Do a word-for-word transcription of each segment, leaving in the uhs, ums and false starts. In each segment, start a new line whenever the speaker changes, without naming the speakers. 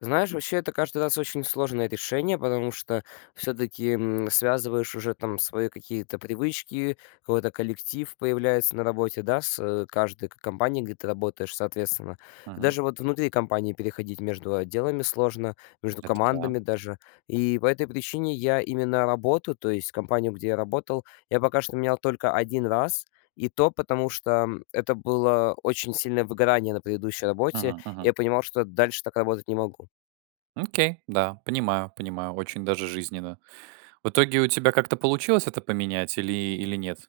Знаешь, вообще, это каждый раз очень сложное решение, потому что, всё-таки, м, связываешь уже там свои какие-то привычки, какой-то коллектив появляется на работе, да, с каждой ко компанией, где ты работаешь, соответственно.
Мгм.
Даже вот внутри компании переходить между отделами сложно, между
Это да.
командами даже. И по этой причине я именно работу, то есть компанию, где я работал, я пока что менял только один раз. И то, потому что, м, это было очень сильное выгорание на предыдущей работе.
Мгм-мгм.
Я понимал, что дальше так работать не могу.
Окей. Да, понимаю, понимаю. Очень даже жизненно. В итоге у тебя как-то получилось это поменять или или нет?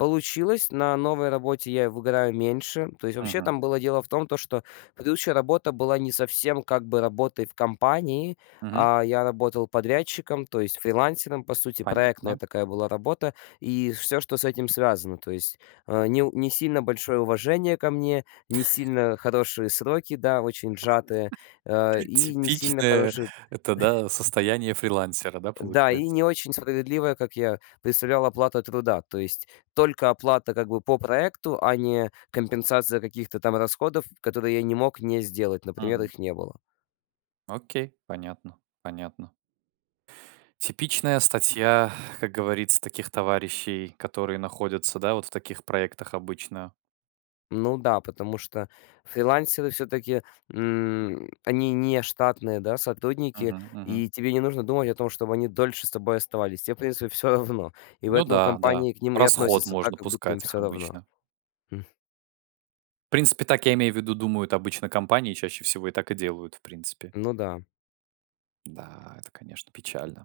Получилось. На новой работе я выгораю меньше. То есть вообще
Мгм.
там было дело в том, то что предыдущая работа была не совсем как бы работой в компании,
Мгм.
а я работал подрядчиком, то есть фрилансером. По сути проектная
Понятно.
такая была работа и всё, что с этим связано. То есть, а, не у не сильно большое уважение ко мне, не сильно хорошие сроки, да, очень сжатые. А, и не сильно
Типичное
хороший
это, да, состояние фрилансера, да,
Да, и
получается?
не очень справедливая, как я представлял, оплата труда. То есть только оплата, как бы по проекту, а не компенсация каких-то там расходов, которые я не мог не сделать. Например,
Мгм.
их не было.
Окей, понятно. Понятно. Типичная статья, как говорится, таких товарищей, которые находятся, да, вот в таких проектах обычно.
Ну да, потому что фрилансеры всё-таки, м, они не штатные, да, сотрудники,
Мгм, мгм.
и тебе не нужно думать о том, чтоб они дольше с тобой оставались. Тебе, в принципе, всё равно, и в
Ну
этом
да, да.
компании к ним и
Расход
относится
можно
так, как будто им
пускать их
всё равно..
обычно.
М.
В принципе, так, я имею в виду, думают обычно компании, чаще всего и так и делают, в принципе.
Ну да.
Да, это, конечно, печально.